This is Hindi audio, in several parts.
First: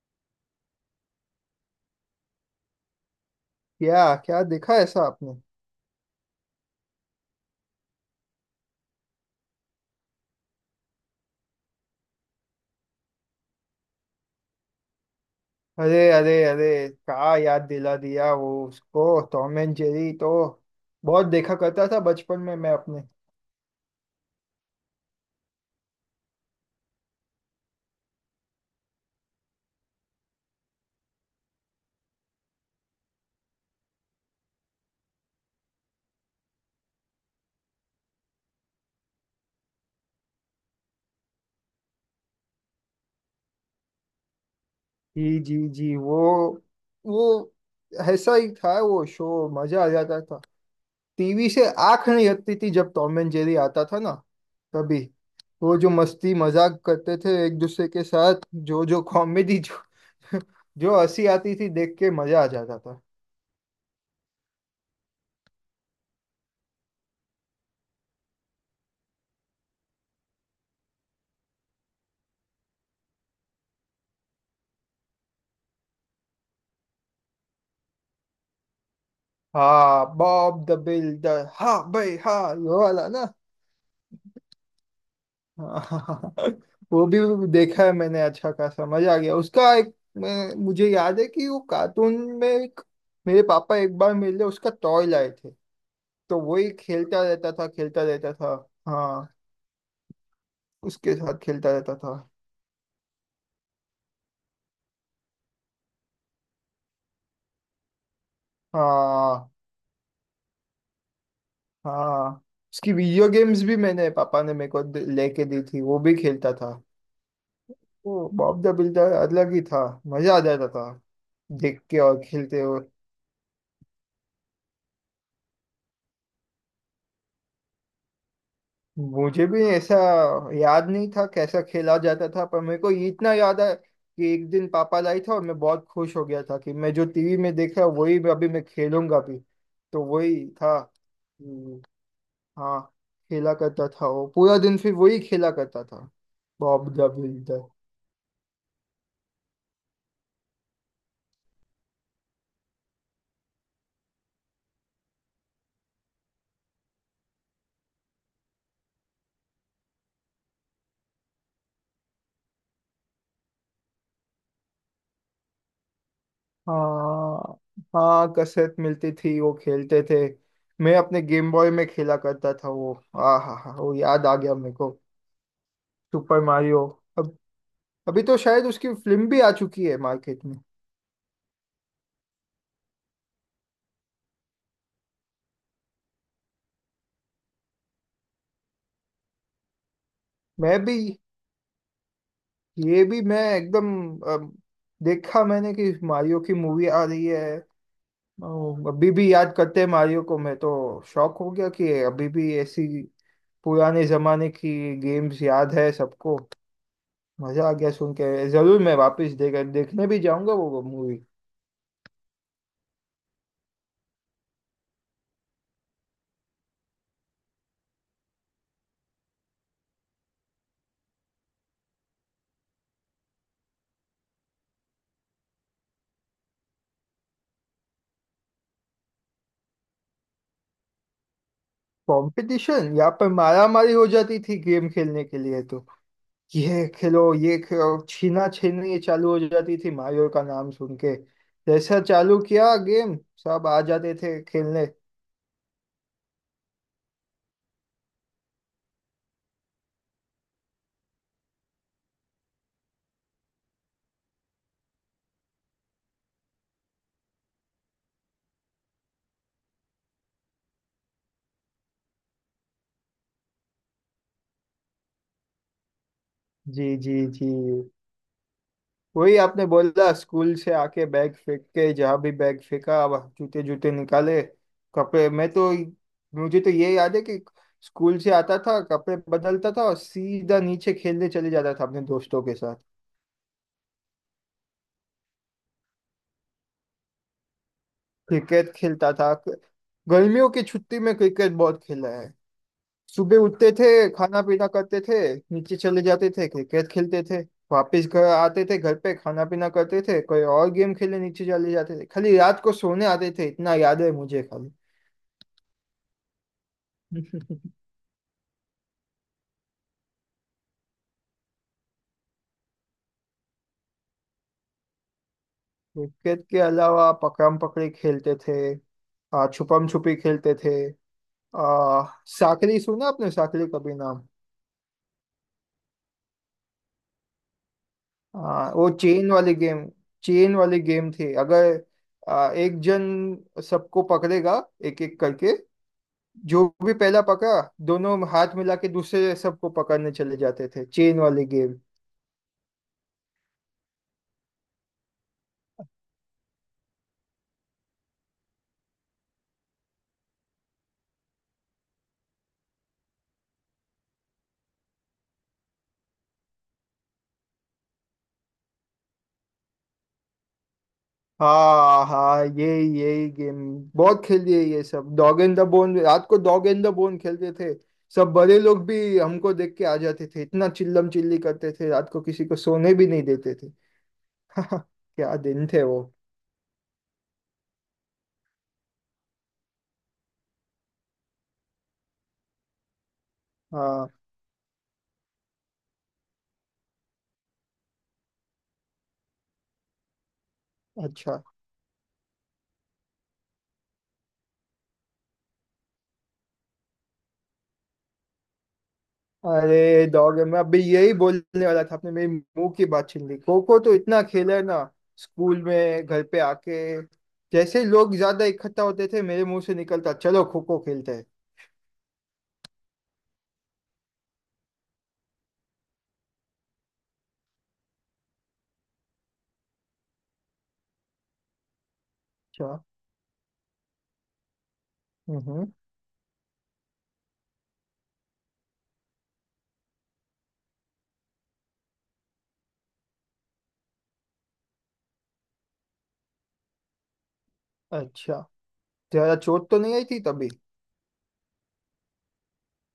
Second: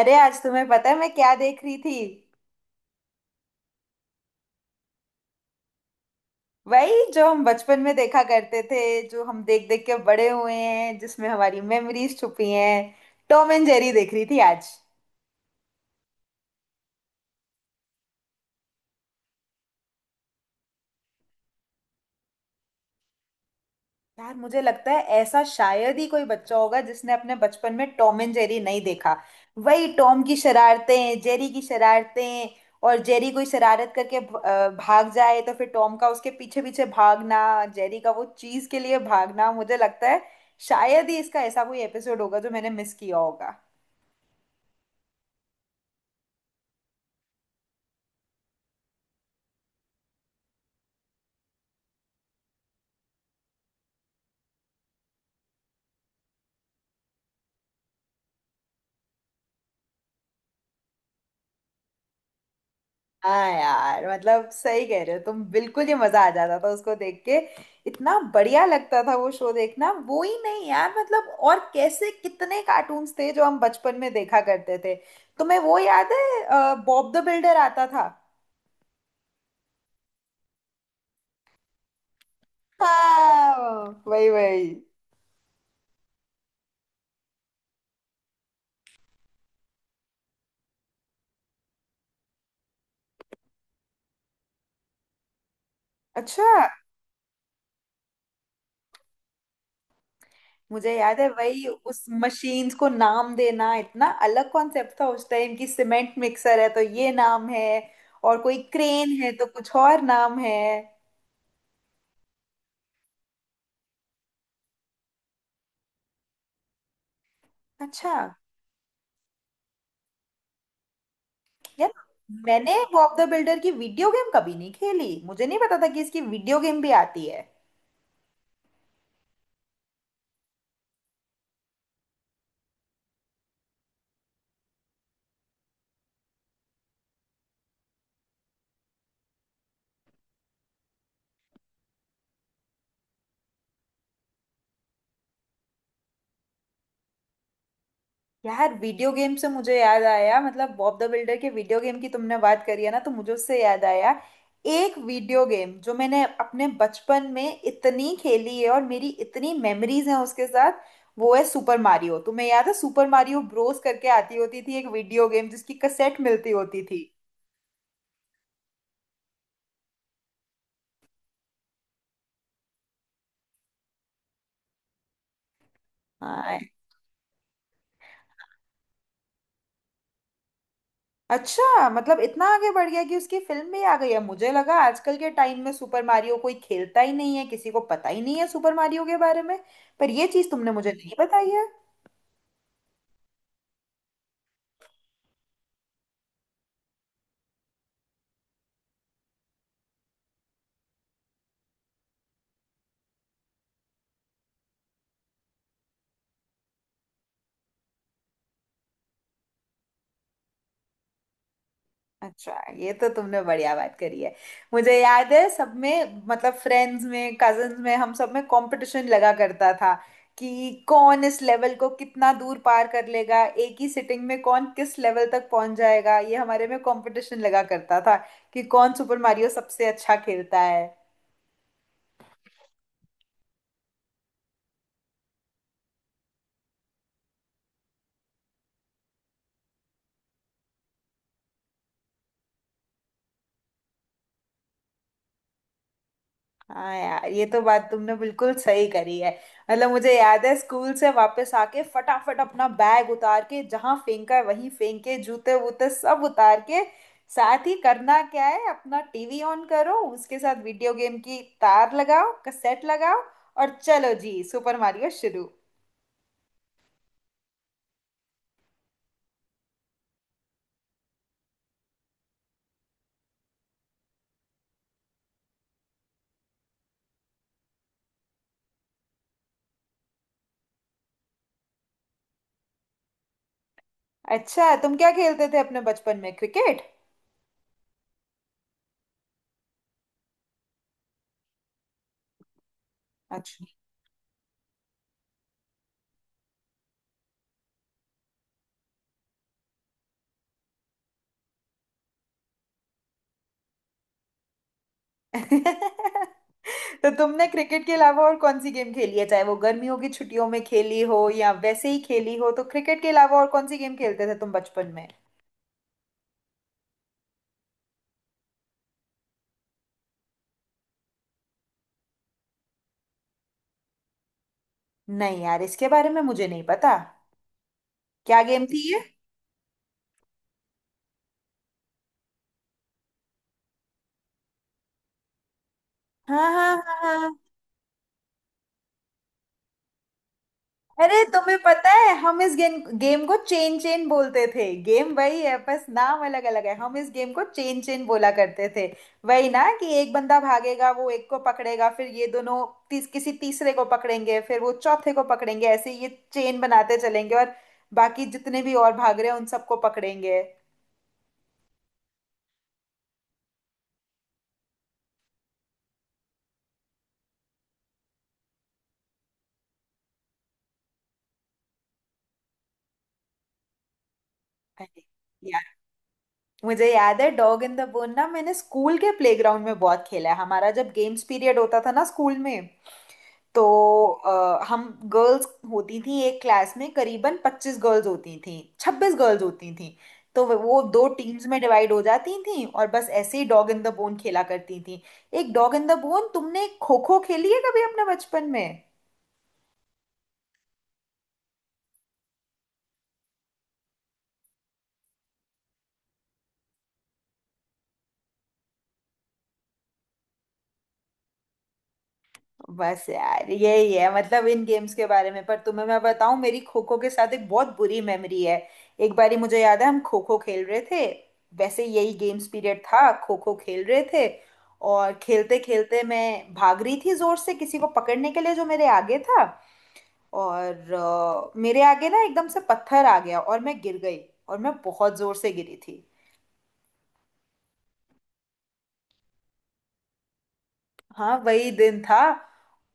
अरे, आज तुम्हें पता है मैं क्या देख रही थी? क्या क्या देखा ऐसा आपने। वही जो हम बचपन में देखा करते थे, जो हम देख देख के बड़े हुए हैं, जिसमें हमारी मेमोरीज छुपी हैं। टॉम एंड जेरी देख रही थी आज। अरे अरे अरे, क्या याद दिला दिया वो उसको। टॉम एंड जेरी तो बहुत देखा करता था बचपन में मैं अपने। यार, मुझे लगता है ऐसा शायद ही कोई बच्चा होगा जिसने अपने बचपन में टॉम एंड जेरी नहीं देखा। वही टॉम की शरारतें, जेरी की शरारतें, और जेरी कोई शरारत करके भाग जाए तो फिर टॉम का उसके पीछे पीछे भागना, जेरी का वो चीज के लिए भागना। मुझे लगता है शायद ही इसका ऐसा कोई एपिसोड होगा जो मैंने मिस किया होगा। जी जी जी, वो ऐसा ही था वो शो, मजा आ जाता था। टीवी से आंख नहीं हटती थी जब टॉम एंड जेरी आता था ना। तभी वो जो मस्ती मजाक करते थे एक दूसरे के साथ, जो जो कॉमेडी, जो जो हंसी आती थी देख के, मजा आ जाता था। हाँ यार, मतलब सही कह रहे हो तुम, बिल्कुल ही मजा आ जाता था उसको देख के। इतना बढ़िया लगता था वो शो देखना। वो ही नहीं यार, मतलब और कैसे कितने कार्टून्स थे जो हम बचपन में देखा करते थे। तुम्हें वो याद है, बॉब द बिल्डर आता था? हाँ, बॉब द बिल्डर, हाँ भाई, हाँ ये वाला ना। हाँ, वही वही। हाँ, वो भी देखा है मैंने, अच्छा खासा मजा आ गया उसका। मुझे याद है कि वो कार्टून में एक मेरे पापा एक बार मेरे लिए उसका टॉय लाए थे। तो अच्छा। वही खेलता रहता था खेलता रहता था। हाँ, मुझे उसके याद है साथ वही खेलता रहता उस था। मशीन्स को नाम देना इतना अलग कॉन्सेप्ट था उस टाइम की, सीमेंट मिक्सर है तो ये नाम है, और कोई क्रेन है तो हाँ कुछ और नाम है। हाँ, उसकी वीडियो गेम्स भी मैंने पापा ने मेरे को लेके दी थी, वो भी खेलता था। अच्छा। वो बॉब द बिल्डर अलग ही था, मजा आ जाता था देख यार, के और खेलते मैंने हो। बॉब द बिल्डर की वीडियो गेम कभी नहीं खेली, मुझे नहीं पता था कि इसकी वीडियो गेम भी आती है। मुझे भी ऐसा याद नहीं था कैसा खेला जाता था, पर मेरे को ये इतना याद है कि एक दिन पापा लाई था और मैं बहुत खुश हो गया था कि मैं जो टीवी में देख रहा हूँ वही अभी मैं खेलूंगा भी। तो वही था। हम्म, हाँ, खेला करता था वो पूरा दिन, फिर वही खेला करता था बॉब द बिल्डर। यार, वीडियो गेम से मुझे याद आया, मतलब बॉब द बिल्डर के वीडियो गेम की तुमने बात करी है ना, तो मुझे उससे याद आया एक वीडियो गेम जो मैंने अपने बचपन में इतनी खेली है और मेरी इतनी मेमोरीज हैं उसके साथ। वो है सुपर मारियो। तुम्हें याद है सुपर मारियो ब्रोस करके आती होती थी एक वीडियो गेम जिसकी कैसेट मिलती होती थी? हाँ हाँ, कसरत मिलती थी, वो खेलते थे। मैं अपने गेम बॉय में खेला करता था वो, आ हा हा, वो याद आ गया मेरे को, सुपर हाँ। मारियो। अभी तो शायद उसकी फिल्म भी आ चुकी है मार्केट में। अच्छा, मतलब इतना आगे बढ़ गया कि उसकी फिल्म भी आ गई है। मुझे लगा आजकल के टाइम में सुपर मारियो कोई खेलता ही नहीं है, किसी को पता ही नहीं है सुपर मारियो के बारे में। पर ये चीज तुमने मैं मुझे भी नहीं बताई है। ये भी मैं एकदम अम, देखा मैंने कि मारियो की मूवी आ रही है। अभी भी याद करते हैं मारियो को, मैं तो शॉक हो गया कि अभी भी ऐसी पुराने जमाने की गेम्स याद है सबको। मजा आ गया सुन के, जरूर मैं वापस देखने भी जाऊंगा वो मूवी। अच्छा, ये तो तुमने बढ़िया बात करी है। मुझे याद है सब में, मतलब फ्रेंड्स में, कजन्स में, हम सब में कंपटीशन लगा करता था कि कौन इस लेवल को कितना दूर पार कर लेगा एक ही सिटिंग में, कौन किस लेवल तक पहुंच जाएगा। ये हमारे में कंपटीशन लगा करता था कि कौन सुपर मारियो सबसे अच्छा खेलता है। कंपटीशन, यहाँ पर मारा मारी हो जाती थी गेम खेलने के लिए। तो ये खेलो छीना छीनी चालू हो जाती थी मायूर का नाम सुन के। जैसा चालू किया गेम, सब आ जाते थे खेलने। हाँ यार, ये तो बात तुमने बिल्कुल सही करी है। मतलब मुझे याद है, स्कूल से वापस आके फटाफट अपना बैग उतार के जहाँ फेंका है वहीं फेंक के, जूते वूते सब उतार के, साथ ही करना क्या है, अपना टीवी ऑन करो, उसके साथ वीडियो गेम की तार लगाओ, कैसेट लगाओ, और चलो जी, सुपर मारियो शुरू। जी जी जी, वही आपने बोला, स्कूल से आके बैग फेंक के जहाँ भी बैग फेंका, अब जूते जूते निकाले कपड़े। मैं तो मुझे तो ये याद है कि स्कूल से आता था कपड़े बदलता था और सीधा नीचे खेलने चले जाता था अपने दोस्तों के साथ। अच्छा, तुम क्या खेलते थे अपने बचपन में? क्रिकेट? क्रिकेट खेलता था, गर्मियों की छुट्टी में क्रिकेट बहुत खेला है। सुबह अच्छा। उठते थे, खाना पीना करते थे, नीचे चले जाते थे, क्रिकेट खेलते थे, वापस घर आते थे, घर पे खाना पीना करते थे, कोई और गेम खेलने नीचे चले जाते थे, खाली रात को सोने आते थे, इतना याद है मुझे खाली। अच्छा, तो तुमने क्रिकेट के अलावा और कौन सी गेम खेली है? चाहे वो गर्मियों की छुट्टियों में खेली हो या वैसे ही खेली हो, तो क्रिकेट के अलावा और कौन सी गेम खेलते थे तुम बचपन में? क्रिकेट के अलावा पकड़म पकड़ी खेलते थे, छुपम छुपी खेलते थे। आ, साकरी, सुना आपने साकरी कभी नाम? नहीं यार, इसके बारे में मुझे नहीं पता। क्या गेम थी वो ये? चेन वाली गेम, चेन वाली गेम थी। अगर एक जन सबको पकड़ेगा एक एक करके, हाँ जो हाँ भी हाँ पहला हाँ। पकड़ा दोनों हाथ मिला के दूसरे सबको पकड़ने चले जाते थे, चेन अरे, वाली तुम्हें गेम। पता है हम इस गेम गेम को चेन चेन बोलते थे? गेम वही है, बस नाम अलग अलग है। हम इस गेम को चेन चेन बोला करते थे। वही ना कि एक बंदा भागेगा, वो एक को पकड़ेगा, फिर ये दोनों किसी तीसरे को पकड़ेंगे, फिर वो चौथे को पकड़ेंगे, ऐसे ये चेन बनाते चलेंगे, और बाकी जितने भी और भाग रहे हैं उन सबको पकड़ेंगे। हाँ हाँ, यही यही गेम बहुत खेलिए ये सब। डॉग एंड द बोन, रात को डॉग एंड द बोन खेलते थे। सब बड़े लोग भी हमको देख के आ जाते थे, इतना चिल्लम चिल्ली करते थे रात को, किसी को सोने भी नहीं देते थे। अरे क्या दिन यार, थे वो। मुझे याद है डॉग इन द बोन ना, मैंने स्कूल के प्लेग्राउंड में बहुत खेला है। हमारा जब गेम्स पीरियड होता था ना स्कूल में, तो हाँ। हम गर्ल्स होती थी एक क्लास में, करीबन 25 गर्ल्स होती थी, 26 गर्ल्स होती थी, तो वो दो अच्छा। टीम्स में डिवाइड हो जाती थी और बस ऐसे ही डॉग इन द बोन खेला करती थी। एक डॉग इन द बोन। तुमने खो खो खेली है कभी अपने बचपन में? अरे डॉग, मैं अभी यही बोलने वाला था, आपने मेरी मुंह की बात छीन ली। खो खो तो इतना खेला है ना, स्कूल में, घर पे आके जैसे ही लोग ज्यादा इकट्ठा होते थे मेरे मुंह से निकलता चलो खो खो खेलते हैं। बस यार, यही है मतलब इन गेम्स के बारे में। पर तुम्हें मैं बताऊं, मेरी खो खो के साथ एक बहुत बुरी मेमोरी है। एक बारी मुझे याद है, हम खो खो खेल रहे थे, वैसे यही गेम्स अच्छा। पीरियड था, खो खो खेल रहे थे, और खेलते हम्म। खेलते मैं भाग रही थी जोर से किसी को पकड़ने के लिए जो मेरे आगे था, और मेरे आगे ना एकदम से पत्थर आ गया और मैं गिर गई। और मैं बहुत जोर से गिरी थी। अच्छा, जरा चोट तो नहीं आई थी तभी? हाँ, वही दिन था।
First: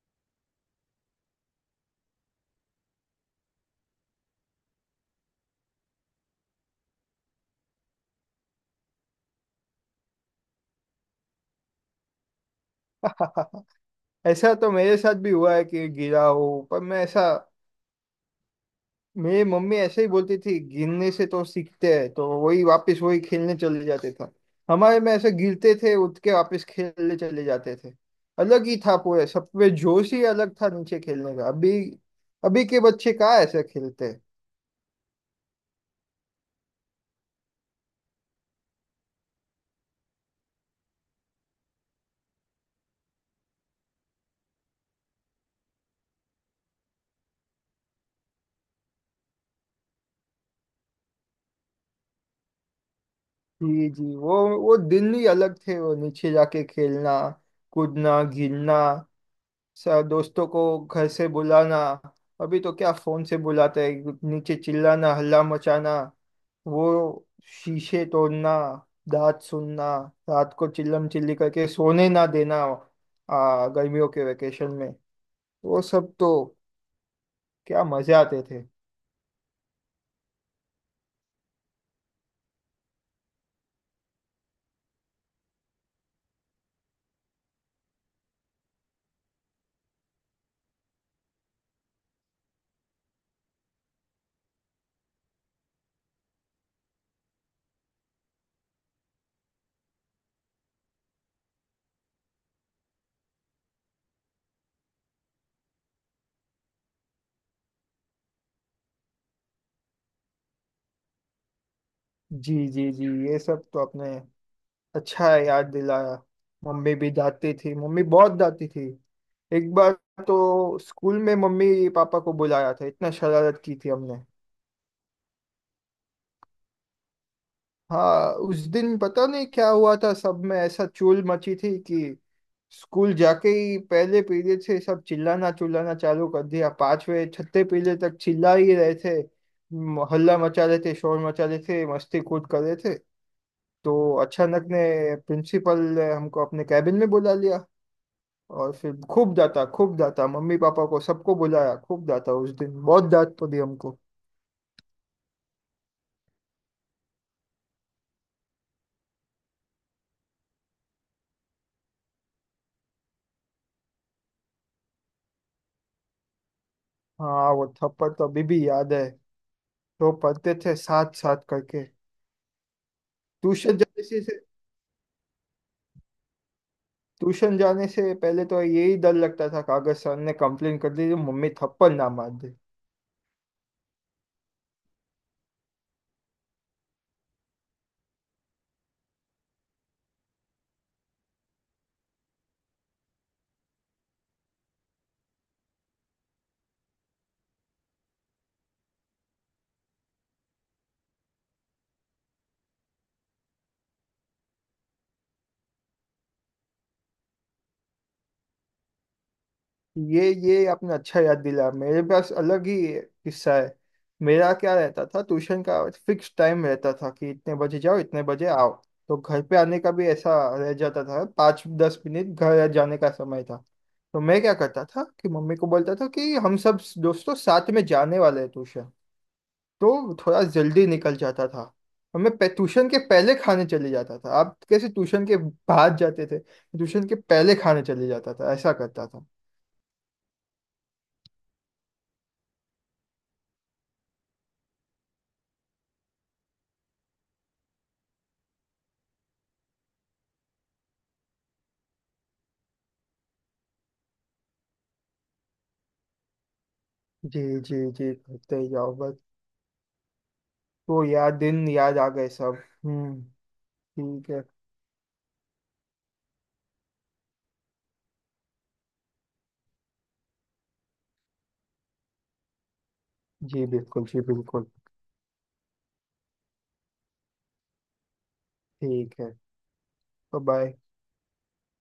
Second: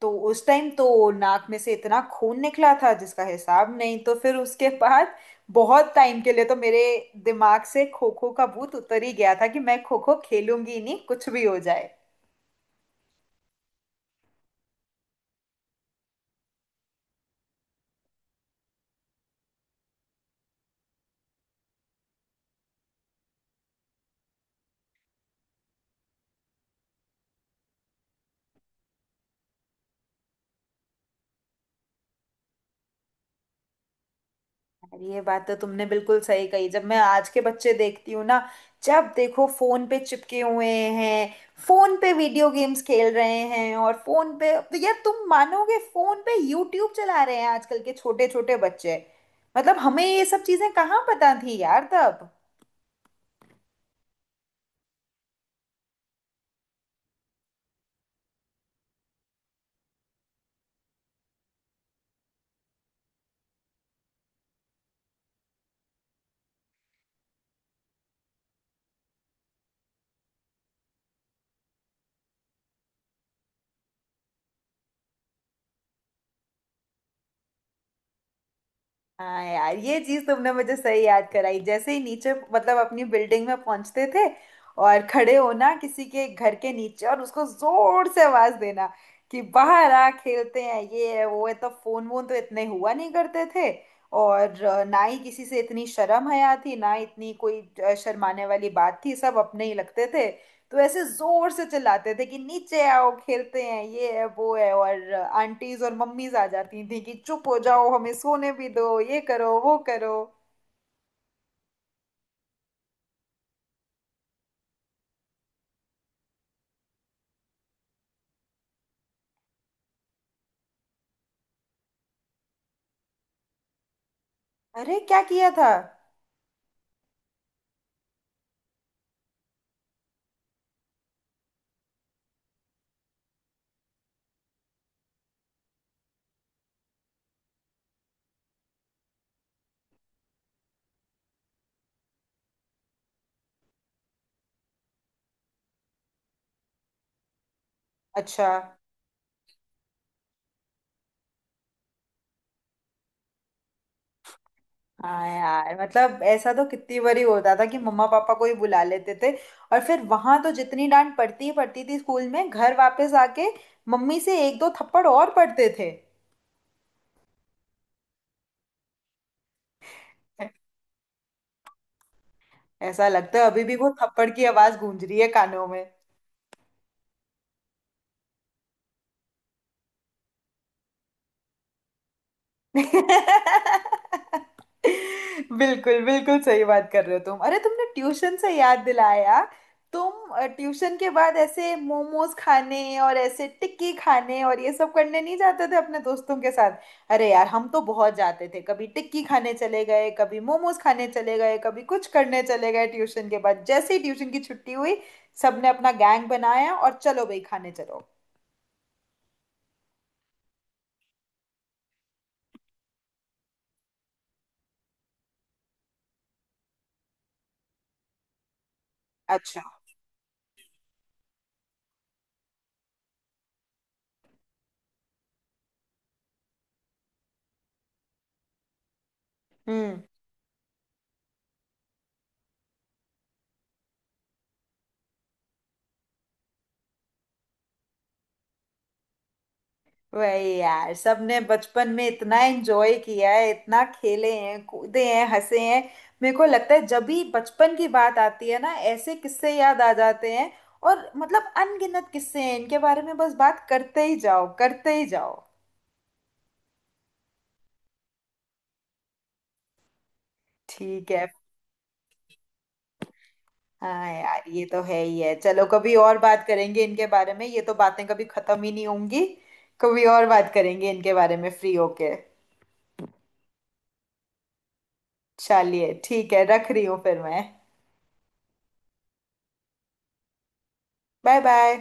तो उस टाइम तो नाक में से इतना खून निकला था जिसका हिसाब नहीं। तो फिर उसके बाद बहुत टाइम के लिए तो मेरे दिमाग से खो खो का भूत उतर ही गया था कि मैं खो खो खेलूंगी ही नहीं कुछ भी हो जाए। ऐसा तो मेरे साथ भी हुआ है कि गिरा हो, पर मैं ऐसा, मेरी मम्मी ऐसे ही बोलती थी गिरने से तो सीखते हैं, तो वही वापस वही खेलने चले जाते था। हमारे में ऐसे गिरते थे उठ के वापस खेलने चले जाते थे, अलग ही था पूरे, सब पे जोश ही अलग था नीचे खेलने का। अभी, अभी के बच्चे कहाँ ऐसे खेलते हैं। ये बात तो तुमने बिल्कुल सही कही। जब मैं आज के बच्चे देखती हूँ ना, जब देखो फोन पे चिपके हुए हैं, फोन पे वीडियो गेम्स खेल रहे हैं, और फोन पे तो यार तुम मानोगे, फोन पे यूट्यूब चला रहे हैं आजकल के छोटे छोटे बच्चे। मतलब हमें ये सब चीजें कहाँ पता थी यार तब। जी जी, वो दिन ही अलग थे, वो नीचे जाके खेलना कूदना गिरना, सर दोस्तों को घर से बुलाना, अभी तो क्या फोन से बुलाते हैं, नीचे चिल्लाना हल्ला मचाना, वो शीशे तोड़ना, दांत सुनना, रात को चिल्लम चिल्ली करके सोने ना देना, गर्मियों के वेकेशन में वो सब तो, क्या मजे आते थे। हाँ यार, ये चीज तुमने मुझे सही याद कराई। जैसे ही नीचे मतलब अपनी बिल्डिंग में पहुंचते थे, और खड़े होना किसी के घर के नीचे और उसको जोर से आवाज देना कि बाहर आ खेलते हैं ये है वो है। तो फोन वोन तो इतने हुआ नहीं करते थे। और ना ही किसी से इतनी शर्म हया थी, ना इतनी कोई शर्माने वाली बात थी, सब अपने ही लगते थे। तो ऐसे जोर से चिल्लाते थे कि नीचे आओ खेलते हैं ये है वो है, और आंटीज और मम्मीज आ जाती थी कि चुप हो जाओ हमें सोने भी दो, ये करो वो करो। जी जी जी, ये सब तो आपने अच्छा है याद दिलाया। मम्मी भी डांटती थी, मम्मी बहुत डांटती थी। एक बार तो स्कूल में मम्मी पापा को बुलाया था, इतना शरारत की थी हमने। अरे, क्या किया था? हाँ, उस दिन पता नहीं क्या हुआ था, सब में ऐसा चूल मची थी कि स्कूल जाके ही पहले पीरियड से सब चिल्लाना चिल्लाना चालू कर दिया, पांचवे छठे पीरियड तक चिल्ला ही रहे थे, हल्ला मचा रहे थे, शोर मचा रहे थे, मस्ती कूद कर रहे थे। तो अचानक ने प्रिंसिपल ने हमको अपने कैबिन में बुला लिया अच्छा। और फिर खूब डांटा खूब डांटा, मम्मी पापा को सबको बुलाया, खूब डांटा, उस दिन बहुत डांट पड़ी हमको। हाँ यार, मतलब ऐसा तो कितनी बारी होता था कि मम्मा पापा को ही बुला लेते थे। और फिर वहां तो जितनी डांट पड़ती ही पड़ती थी स्कूल में, घर वापस आके मम्मी से एक दो थप्पड़ और पड़ते थे। हाँ वो थप्पड़ तो अभी भी याद है, तो पढ़ते थे साथ साथ करके। ऐसा लगता है अभी भी ट्यूशन वो जाने से थप्पड़ से- की आवाज गूंज रही है कानों में। ट्यूशन जाने से पहले तो यही डर लगता था कागज सर ने कंप्लेन कर दी तो मम्मी थप्पड़ ना मार दे। बिल्कुल बिल्कुल सही बात कर रहे हो तुम। अरे, तुमने ट्यूशन से याद दिलाया। तुम ट्यूशन के बाद ऐसे मोमोज खाने और ऐसे टिक्की खाने और ये सब करने नहीं जाते थे अपने दोस्तों के साथ? अरे यार, हम तो बहुत जाते थे। कभी टिक्की खाने चले गए, कभी मोमोज खाने चले गए, कभी कुछ करने चले गए ट्यूशन के बाद। जैसे ही ट्यूशन की छुट्टी हुई, सबने अपना गैंग बनाया और चलो भाई खाने चलो। ये आपने अच्छा याद दिला, मेरे पास अलग ही किस्सा है। मेरा क्या रहता था, ट्यूशन का फिक्स टाइम रहता था कि इतने बजे जाओ इतने बजे आओ, तो घर पे अच्छा। आने का भी ऐसा रह जाता था 5-10 मिनट घर जाने का समय था। तो मैं क्या करता था कि मम्मी को बोलता था कि हम सब दोस्तों साथ में जाने वाले हैं ट्यूशन, हम्म। तो थोड़ा जल्दी निकल जाता था। और ट्यूशन के पहले खाने चले जाता था। आप कैसे ट्यूशन के बाद जाते थे, ट्यूशन के पहले खाने चले जाता था, ऐसा करता था। वही यार, सबने बचपन में इतना एंजॉय किया है, इतना खेले हैं, कूदे हैं, हंसे हैं। मेरे को लगता है जब भी बचपन की बात आती है ना, ऐसे किस्से याद आ जाते हैं। और मतलब अनगिनत किस्से हैं इनके बारे में, बस बात करते ही जाओ करते ही जाओ। जी जी जी, करते ही जाओ बस। तो ठीक है। यार दिन याद आ गए सब। हम्म। हाँ ठीक यार, है। ये तो है ही है। चलो कभी और बात करेंगे इनके बारे में, ये तो बातें कभी खत्म ही नहीं होंगी। कभी और बात करेंगे इनके बारे में फ्री होके। जी बिल्कुल जी बिल्कुल। चलिए ठीक है, रख रही हूँ फिर मैं। ठीक है। बाय। Bye bye.